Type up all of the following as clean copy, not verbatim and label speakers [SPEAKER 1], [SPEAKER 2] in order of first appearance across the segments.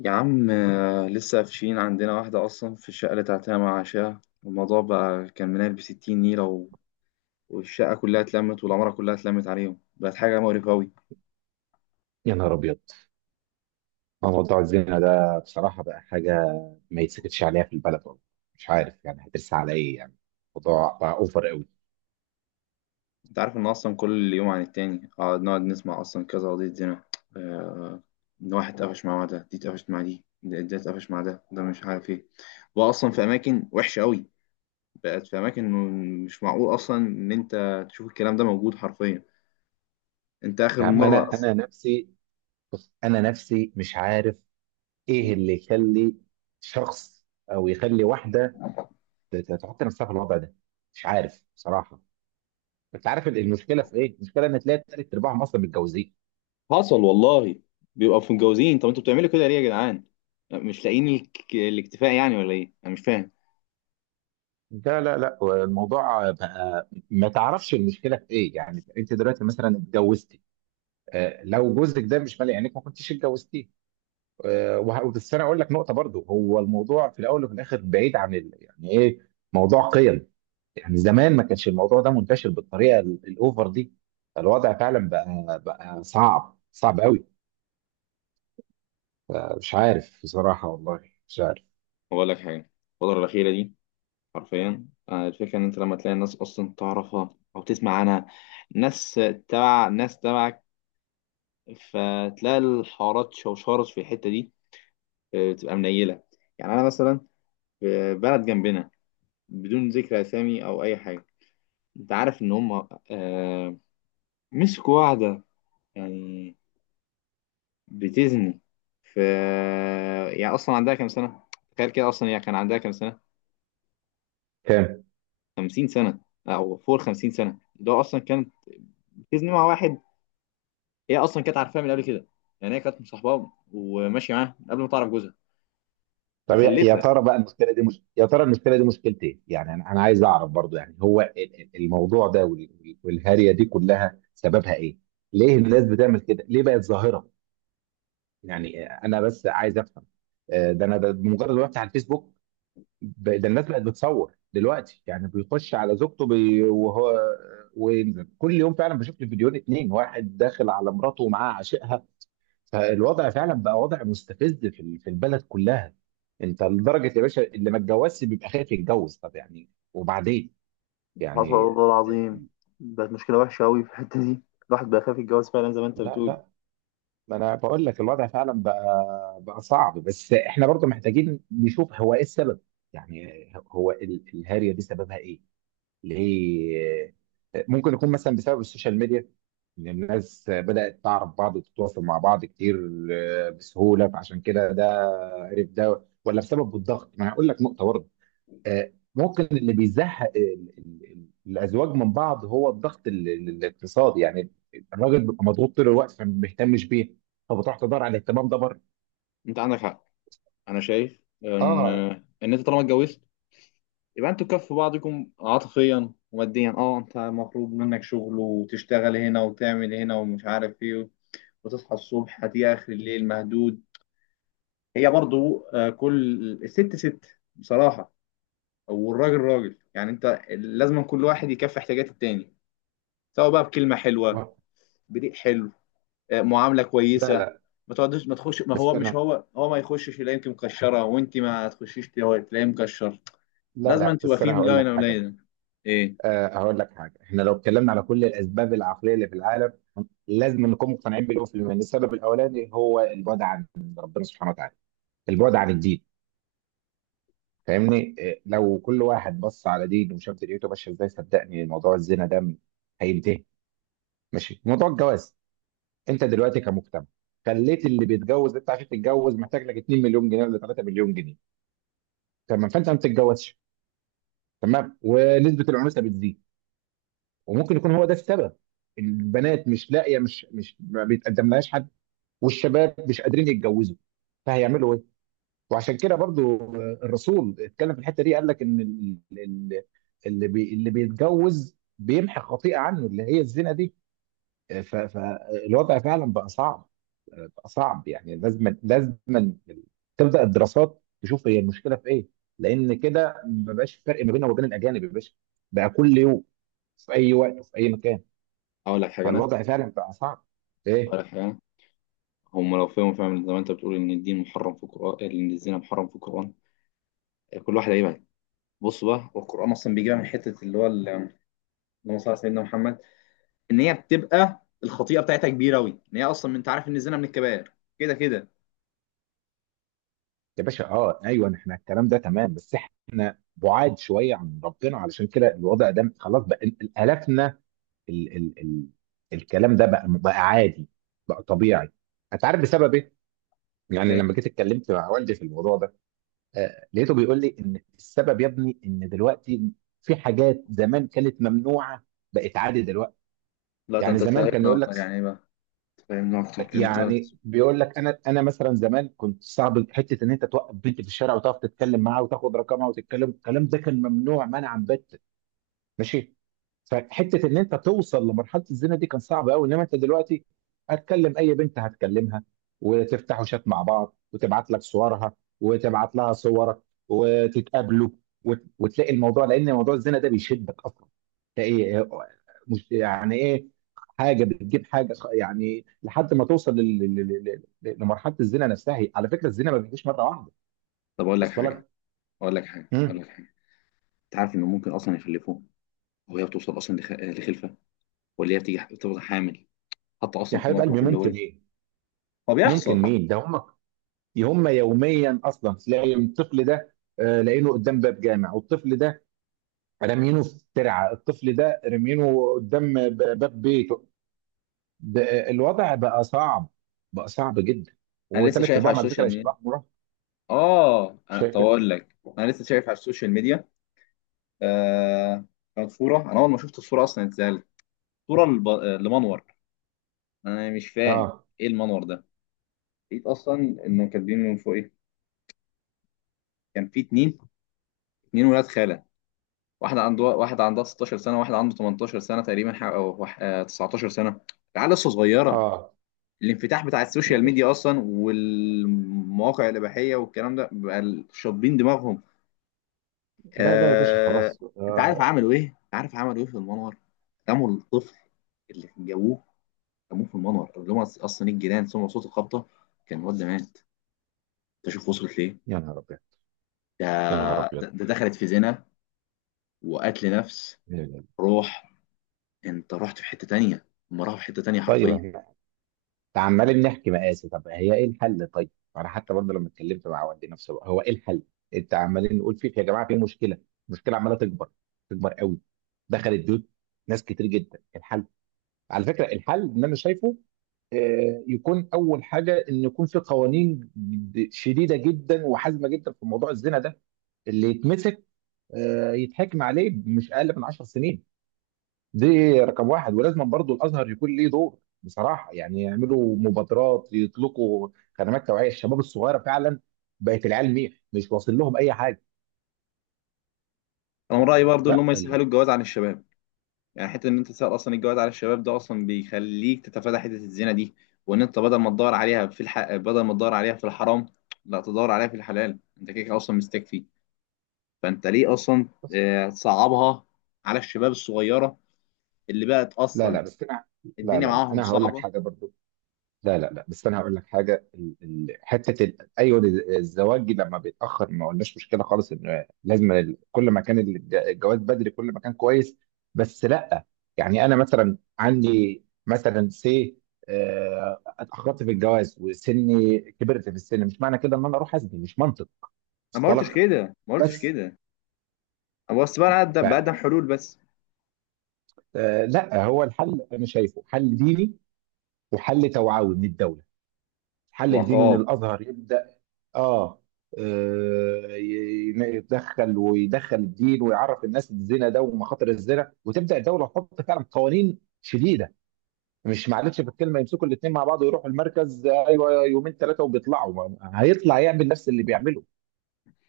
[SPEAKER 1] يا عم، لسه قافشين عندنا واحدة أصلا في الشقة اللي تعتها مع عشاها. الموضوع بقى كان منال بستين نيلة والشقة كلها اتلمت والعمارة كلها اتلمت عليهم، بقت حاجة مقرفة أوي.
[SPEAKER 2] يا نهار ابيض. موضوع الزنا ده بصراحه بقى حاجه ما يتسكتش عليها في البلد والله. مش عارف يعني هترسى على ايه يعني. الموضوع بقى اوفر قوي.
[SPEAKER 1] أنت عارف إن أصلا كل يوم عن التاني نقعد نسمع أصلا كذا قضية زنا، آه، إن واحد اتقفش مع ده، دي اتقفشت مع دي، ده اتقفش مع ده ده مش عارف إيه. بقى أصلا في أماكن وحشة أوي، بقت في أماكن. مش معقول أصلا إن أنت تشوف الكلام ده موجود حرفيا. أنت
[SPEAKER 2] يا
[SPEAKER 1] آخر
[SPEAKER 2] عم،
[SPEAKER 1] مرة.
[SPEAKER 2] انا نفسي. بص، انا نفسي مش عارف ايه اللي يخلي شخص او يخلي واحده تحط نفسها في الوضع ده. مش عارف بصراحه. انت عارف المشكله في ايه؟ المشكله ان تلاقي تلات ارباعهم اصلا متجوزين.
[SPEAKER 1] حصل والله. بيبقوا في متجوزين، طب انتوا بتعملوا كده ليه يا جدعان؟ مش لاقيين الاكتفاء يعني، ولا ايه؟ انا مش فاهم.
[SPEAKER 2] لا لا لا، الموضوع بقى ما تعرفش المشكله في ايه. يعني انت دلوقتي مثلا اتجوزت، آه، لو جوزك ده مش مالي عينك ما كنتيش اتجوزتيه. آه، وبس انا اقول لك نقطه برضو، هو الموضوع في الاول وفي الاخر بعيد عن يعني ايه، موضوع قيم. يعني زمان ما كانش الموضوع ده منتشر بالطريقه الاوفر دي. الوضع فعلا بقى صعب صعب قوي. آه، مش عارف بصراحه والله. مش عارف.
[SPEAKER 1] بقول لك حاجه، الفتره الاخيره دي حرفيا، الفكره ان انت لما تلاقي الناس اصلا تعرفها او تسمع عنها، ناس تبع ناس تبعك، فتلاقي الحوارات شوشرت في الحته دي، بتبقى منيله. يعني انا مثلا، في بلد جنبنا، بدون ذكر اسامي او اي حاجه، انت عارف ان هم مسكوا واحده، يعني بتزني في، يعني اصلا عندها كام سنه؟ تخيل كده، اصلا هي كان عندها كام سنه؟
[SPEAKER 2] كام؟
[SPEAKER 1] 50 سنه، او فوق 50 سنه، اللي هو اصلا كانت بتزني مع واحد. هي اصلا كانت عارفاه من قبل كده، يعني هي كانت مصاحباه وماشيه معاه من قبل ما تعرف جوزها،
[SPEAKER 2] طب يا
[SPEAKER 1] ومخلفه.
[SPEAKER 2] ترى بقى المشكله دي مش... يا ترى المشكله دي مشكلتين ايه. يعني أنا عايز اعرف برضو. يعني هو الموضوع ده والهارية دي كلها سببها ايه؟ ليه الناس بتعمل كده؟ ليه بقت ظاهره؟ يعني انا بس عايز افهم. آه، ده انا بمجرد ما بفتح الفيسبوك. ده الناس بقت بتصور دلوقتي. يعني بيخش على زوجته بي وهو وينزل كل يوم. فعلا بشوف لي فيديوهين اتنين، واحد داخل على مراته ومعاه عاشقها. فالوضع فعلا بقى وضع مستفز، في البلد كلها. انت لدرجه يا باشا اللي ما اتجوزش بيبقى خايف يتجوز. طب يعني وبعدين
[SPEAKER 1] حصل
[SPEAKER 2] يعني.
[SPEAKER 1] والله
[SPEAKER 2] آه،
[SPEAKER 1] العظيم، بقت مشكلة وحشة أوي في الحتة دي. الواحد بقى خايف يتجوز فعلا زي ما أنت
[SPEAKER 2] لا
[SPEAKER 1] بتقول.
[SPEAKER 2] لا، ما انا بقول لك الوضع فعلا بقى صعب. بس احنا برضه محتاجين نشوف هو ايه السبب. يعني هو الهارية دي سببها ايه؟ ليه؟ ممكن يكون مثلا بسبب السوشيال ميديا، ان الناس بدأت تعرف بعض وتتواصل مع بعض كتير بسهولة. فعشان كده ده عرف ده، ولا بسبب الضغط؟ ما أنا هقول لك نقطة برضه. ممكن اللي بيزهق ال- الازواج من بعض هو الضغط الاقتصادي. يعني الراجل بيبقى مضغوط طول الوقت فما بيهتمش بيه، فبتروح تدور على الاهتمام ده بره.
[SPEAKER 1] انت عندك حق، انا شايف ان
[SPEAKER 2] اه.
[SPEAKER 1] ان انت طالما اتجوزت، يبقى انتوا كف بعضكم عاطفيا وماديا. اه انت مطلوب منك شغل، وتشتغل هنا وتعمل هنا ومش عارف ايه، وتصحى الصبح هتيجي اخر الليل مهدود. هي برضو، كل الست ست بصراحة، والراجل راجل، يعني انت لازم كل واحد يكفي احتياجات التاني، سواء بقى بكلمة حلوة،
[SPEAKER 2] و-
[SPEAKER 1] بريق حلو، معاملة
[SPEAKER 2] لا
[SPEAKER 1] كويسة.
[SPEAKER 2] لا،
[SPEAKER 1] ما تقعدش، ما تخش، ما
[SPEAKER 2] بس
[SPEAKER 1] هو مش
[SPEAKER 2] انا،
[SPEAKER 1] هو هو ما يخشش يلاقيك مكشرة، وانت ما تخشيش تلاقيه مكشر.
[SPEAKER 2] لا
[SPEAKER 1] لازم
[SPEAKER 2] لا،
[SPEAKER 1] تبقى
[SPEAKER 2] بس
[SPEAKER 1] فيه
[SPEAKER 2] انا هقول لك
[SPEAKER 1] لاينة
[SPEAKER 2] حاجه برضه.
[SPEAKER 1] ولاينة، ايه؟
[SPEAKER 2] آه، هقول لك حاجه. احنا لو اتكلمنا على كل الاسباب العقليه اللي في العالم، لازم نكون مقتنعين بالاول في المعنى. السبب الاولاني هو البعد عن ربنا سبحانه وتعالى، البعد عن الدين. فاهمني إيه، لو كل واحد بص على دينه وشاف دنيته ماشيه ازاي، صدقني موضوع الزنا ده هينتهي. ماشي. موضوع الجواز، انت دلوقتي كمجتمع خليت اللي بيتجوز، انت عشان تتجوز محتاج لك 2 مليون جنيه ولا 3 مليون جنيه. تمام، فانت ما بتتجوزش. تمام، ونسبه العنوسه بتزيد، وممكن يكون هو ده السبب. البنات مش لاقيه، مش ما بيتقدم لهاش حد، والشباب مش قادرين يتجوزوا، فهيعملوا ايه؟ وعشان كده برضو الرسول اتكلم في الحته دي، قال لك ان اللي بيتجوز بيمحي خطيئه عنه، اللي هي الزنا دي. فالوضع فعلا بقى صعب، بقى صعب. يعني لازم لازم تبدا الدراسات تشوف هي المشكله في ايه. لان كده ما بقاش فرق ما بيننا وبين الاجانب يا باشا. بقى كل يوم، في اي وقت وفي اي مكان.
[SPEAKER 1] اقول لك حاجة انا.
[SPEAKER 2] فالوضع فعلا بقى صعب. ايه؟
[SPEAKER 1] أحيانا هم لو فهموا فعلا زي ما أنت بتقول إن الدين محرم في القرآن، إن الزنا محرم في القرآن، كل واحد هيبعد. بص بقى، والقرآن أصلا بيجيبها من حتة اللي هو اللهم صل على سيدنا محمد، إن هي بتبقى الخطيئة بتاعتها كبيرة أوي، إن هي أصلا، أنت عارف إن الزنا من الكبائر، كده كده.
[SPEAKER 2] يا باشا اه ايوه، احنا الكلام ده تمام، بس احنا بعاد شويه عن ربنا. علشان كده الوضع ده خلاص بقى الافنا، ال ال ال الكلام ده بقى عادي، بقى طبيعي. انت عارف بسبب ايه؟ يعني لما
[SPEAKER 1] إيه؟
[SPEAKER 2] جيت اتكلمت مع والدي في الموضوع ده، آه لقيته بيقول لي ان السبب يا ابني ان دلوقتي في حاجات زمان كانت ممنوعه بقت عادي دلوقتي.
[SPEAKER 1] لا ده
[SPEAKER 2] يعني
[SPEAKER 1] أنت
[SPEAKER 2] زمان كان
[SPEAKER 1] تفهمنا
[SPEAKER 2] يقول لك
[SPEAKER 1] أكتر، يعني إيه بقى؟ تفهمنا أكتر إيه ده؟
[SPEAKER 2] يعني بيقول لك، انا مثلا زمان كنت صعب حته ان انت توقف بنت في الشارع وتقف تتكلم معاها وتاخد رقمها، وتتكلم الكلام ده كان ممنوع منعا باتا. ماشي. فحته ان انت توصل لمرحله الزنا دي كان صعب قوي. انما انت دلوقتي، هتكلم اي بنت هتكلمها، وتفتحوا شات مع بعض، وتبعت لك صورها وتبعت لها صورك، وتتقابلوا، وتلاقي الموضوع، لان موضوع الزنا ده بيشدك اصلا. تلاقي مش يعني ايه، حاجه بتجيب حاجه يعني لحد ما توصل لمرحله الزنا نفسها. على فكره الزنا ما بيجيش مره واحده.
[SPEAKER 1] طب
[SPEAKER 2] وصل لك.
[SPEAKER 1] أقول
[SPEAKER 2] مم.
[SPEAKER 1] لك حاجة، أنت عارف إنه ممكن أصلا يخلفوه، وهي بتوصل أصلا لخلفة، ولا هي بتيجي بتبقى حامل، حتى
[SPEAKER 2] يا
[SPEAKER 1] أصلا في
[SPEAKER 2] حبيب قلبي
[SPEAKER 1] موقف اللي هو
[SPEAKER 2] ممكن
[SPEAKER 1] إيه،
[SPEAKER 2] ايه؟
[SPEAKER 1] هو
[SPEAKER 2] ممكن
[SPEAKER 1] بيحصل.
[SPEAKER 2] مين ده؟ هم، هم يوميا اصلا تلاقي الطفل ده لاقينه قدام باب جامع، والطفل ده رامينه في ترعه، الطفل ده رامينه قدام باب بيته. ب- الوضع بقى صعب، بقى صعب جدا.
[SPEAKER 1] أنا لسه
[SPEAKER 2] وثلاث
[SPEAKER 1] شايف على
[SPEAKER 2] ارباعهم على فكره
[SPEAKER 1] السوشيال ميديا،
[SPEAKER 2] شباب مراهقه.
[SPEAKER 1] اه انا طب
[SPEAKER 2] شايف؟
[SPEAKER 1] اقول لك، انا لسه شايف على السوشيال ميديا. آه كانت صوره، انا اول ما شفت الصوره اصلا اتسالت، صوره لمنور. انا مش فاهم
[SPEAKER 2] اه،
[SPEAKER 1] ايه المنور ده. لقيت اصلا انه كاتبين من فوق ايه، كان في اتنين ولاد خاله، واحده عندها 16 سنه، واحد عنده 18 سنه تقريبا، او 19 سنه. العيال لسه صغيره،
[SPEAKER 2] اه،
[SPEAKER 1] الانفتاح بتاع
[SPEAKER 2] يا
[SPEAKER 1] السوشيال
[SPEAKER 2] باشا،
[SPEAKER 1] ميديا اصلا والمواقع الاباحيه والكلام ده بقى شاطبين دماغهم.
[SPEAKER 2] لا لا، يا باشا
[SPEAKER 1] آه،
[SPEAKER 2] خلاص، آه.
[SPEAKER 1] انت عارف عملوا ايه في المنور؟ قاموا الطفل اللي جابوه رموه في المنور، اللي هم اصلا الجيران سمعوا صوت الخبطه، كان الواد ده مات. انت شوف وصلت ليه؟
[SPEAKER 2] يا نهار ابيض،
[SPEAKER 1] ده,
[SPEAKER 2] يا نهار ابيض.
[SPEAKER 1] ده دخلت في زنا وقتل نفس. روح، انت رحت في حته تانيه، هم راحوا في حته تانيه
[SPEAKER 2] طيب،
[SPEAKER 1] حرفيا.
[SPEAKER 2] عمالين نحكي مقاسي، طب هي ايه الحل؟ طيب انا حتى برضه لما اتكلمت مع والدي نفسه بقى، هو ايه الحل؟ انت عمالين نقول فيك يا جماعه في مشكله، المشكله عماله تكبر، تكبر قوي، دخلت بيوت ناس كتير جدا. الحل، على فكره الحل اللي انا شايفه، يكون اول حاجه ان يكون في قوانين شديده جدا وحازمه جدا في موضوع الزنا ده. اللي يتمسك يتحكم عليه مش اقل من 10 سنين. دي رقم واحد. ولازم برضو الازهر يكون ليه دور بصراحه، يعني يعملوا مبادرات، يطلقوا خدمات توعيه الشباب الصغيره. فعلا بقت العيال ميح، مش واصل لهم اي حاجه.
[SPEAKER 1] انا من رايي برضو ان
[SPEAKER 2] لا
[SPEAKER 1] هم يسهلوا الجواز عن الشباب، يعني حته ان انت تسال اصلا الجواز على الشباب ده اصلا بيخليك تتفادى حته الزنا دي، وان انت بدل ما تدور عليها في الحرام، لا تدور عليها في الحلال، انت كده كده اصلا مستكفي. فانت ليه اصلا تصعبها على الشباب الصغيره، اللي بقت
[SPEAKER 2] لا لا،
[SPEAKER 1] اصلا
[SPEAKER 2] بس انا، لا
[SPEAKER 1] الدنيا
[SPEAKER 2] لا لا،
[SPEAKER 1] معاهم
[SPEAKER 2] انا هقول لك
[SPEAKER 1] صعبه.
[SPEAKER 2] حاجه برضو. لا لا لا، بس انا هقول لك حاجه. حته ايوه الزواج لما بيتاخر ما قلناش مشكله خالص، ان لازم كل ما كان الجواز بدري كل ما كان كويس. بس لا، يعني انا مثلا عندي مثلا سي، اتاخرت في الجواز وسني كبرت في السن، مش معنى كده ان انا اروح ازني. مش منطق.
[SPEAKER 1] انا ما قلتش
[SPEAKER 2] مصطلح.
[SPEAKER 1] كده، ما قلتش
[SPEAKER 2] بس
[SPEAKER 1] كده، انا بس بقى بقدم حلول بس،
[SPEAKER 2] فلا، هو الحل انا شايفه حل ديني وحل توعوي من الدوله. الحل الديني ان
[SPEAKER 1] وعقاب.
[SPEAKER 2] الازهر يبدا. اه. آه، يدخل ويدخل الدين، ويعرف الناس الزنا ده ومخاطر الزنا. وتبدا الدوله تحط فعلا قوانين شديده، مش معلش في الكلمه يمسكوا الاثنين مع بعض ويروحوا المركز ايوه يومين ثلاثه وبيطلعوا هيطلع يعمل نفس اللي بيعمله.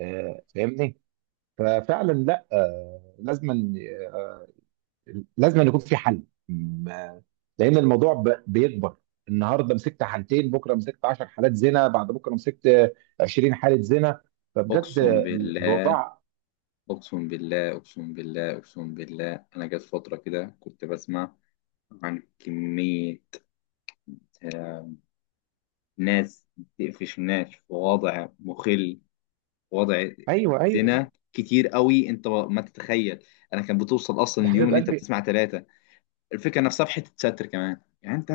[SPEAKER 2] آه، فاهمني؟ ففعلا لا، لازما، لازم أن يكون في حل، لان الموضوع بيكبر. النهارده مسكت حالتين، بكره مسكت 10 حالات زنا، بعد بكره مسكت 20 حاله زنا. فبجد
[SPEAKER 1] اقسم بالله،
[SPEAKER 2] الوضع.
[SPEAKER 1] اقسم بالله، اقسم بالله، اقسم بالله، انا جت فتره كده كنت بسمع عن كميه ناس بتقفش ناس في وضع مخل، في وضع
[SPEAKER 2] ايوه ايوه
[SPEAKER 1] زنا كتير قوي، انت ما تتخيل. انا كان بتوصل اصلا
[SPEAKER 2] يا
[SPEAKER 1] اليوم
[SPEAKER 2] حبيب
[SPEAKER 1] اللي انت
[SPEAKER 2] قلبي.
[SPEAKER 1] بتسمع ثلاثة. الفكرة نفسها في حتة ستر كمان، يعني انت،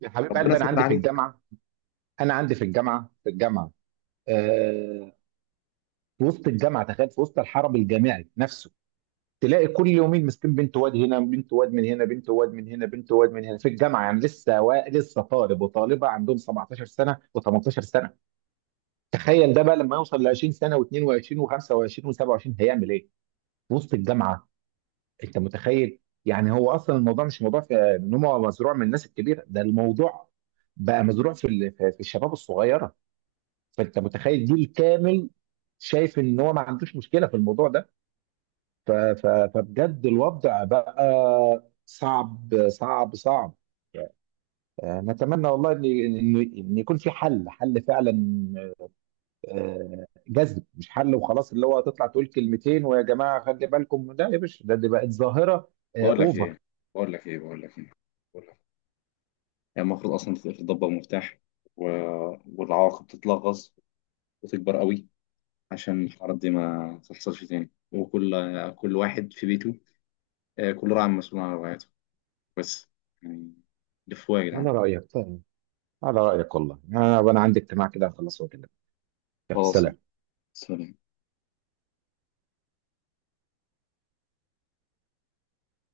[SPEAKER 2] يا حبيب
[SPEAKER 1] ربنا
[SPEAKER 2] قلبي انا
[SPEAKER 1] ستر
[SPEAKER 2] عندي في
[SPEAKER 1] عليك.
[SPEAKER 2] الجامعه انا عندي في الجامعه في الجامعه. آه في وسط الجامعه، تخيل، في وسط الحرم الجامعي نفسه تلاقي كل يومين مسكين بنت واد هنا، بنت واد من هنا، بنت واد من هنا، بنت واد من هنا في الجامعه. يعني لسه لسه طالب وطالبه عندهم 17 سنه و18 سنه. تخيل ده بقى لما يوصل ل 20 سنه و22 و25 و27 هيعمل ايه؟ في وسط الجامعه، انت متخيل؟ يعني هو اصلا الموضوع مش موضوع في ان هو مزروع من الناس الكبيره، ده الموضوع بقى مزروع في ال- في في الشباب الصغيره. فانت متخيل جيل كامل شايف ان هو ما عندوش مشكله في الموضوع ده. ف- ف- فبجد الوضع بقى صعب صعب صعب. نتمنى والله ان إن يكون في حل، حل فعلا. جذب مش حل وخلاص، اللي هو هتطلع تقول كلمتين ويا جماعه خلي بالكم. لا يا باشا، دي بقت ظاهره
[SPEAKER 1] بقول لك
[SPEAKER 2] اوفر.
[SPEAKER 1] ايه بقول لك ايه بقول لك ايه بقول لك إيه. يعني المفروض اصلا تتضبط مفتاح، و... والعواقب تتلغص وتكبر قوي، عشان الحوارات دي ما تحصلش تاني، وكل واحد في بيته، كل راعي مسؤول عن رعايته، بس. يعني لفوا يا جدعان.
[SPEAKER 2] على رايك فاهم. على رايك والله، انا عندي اجتماع كده هخلصه وأكلمك. يلا
[SPEAKER 1] خلاص،
[SPEAKER 2] سلام.
[SPEAKER 1] سلام.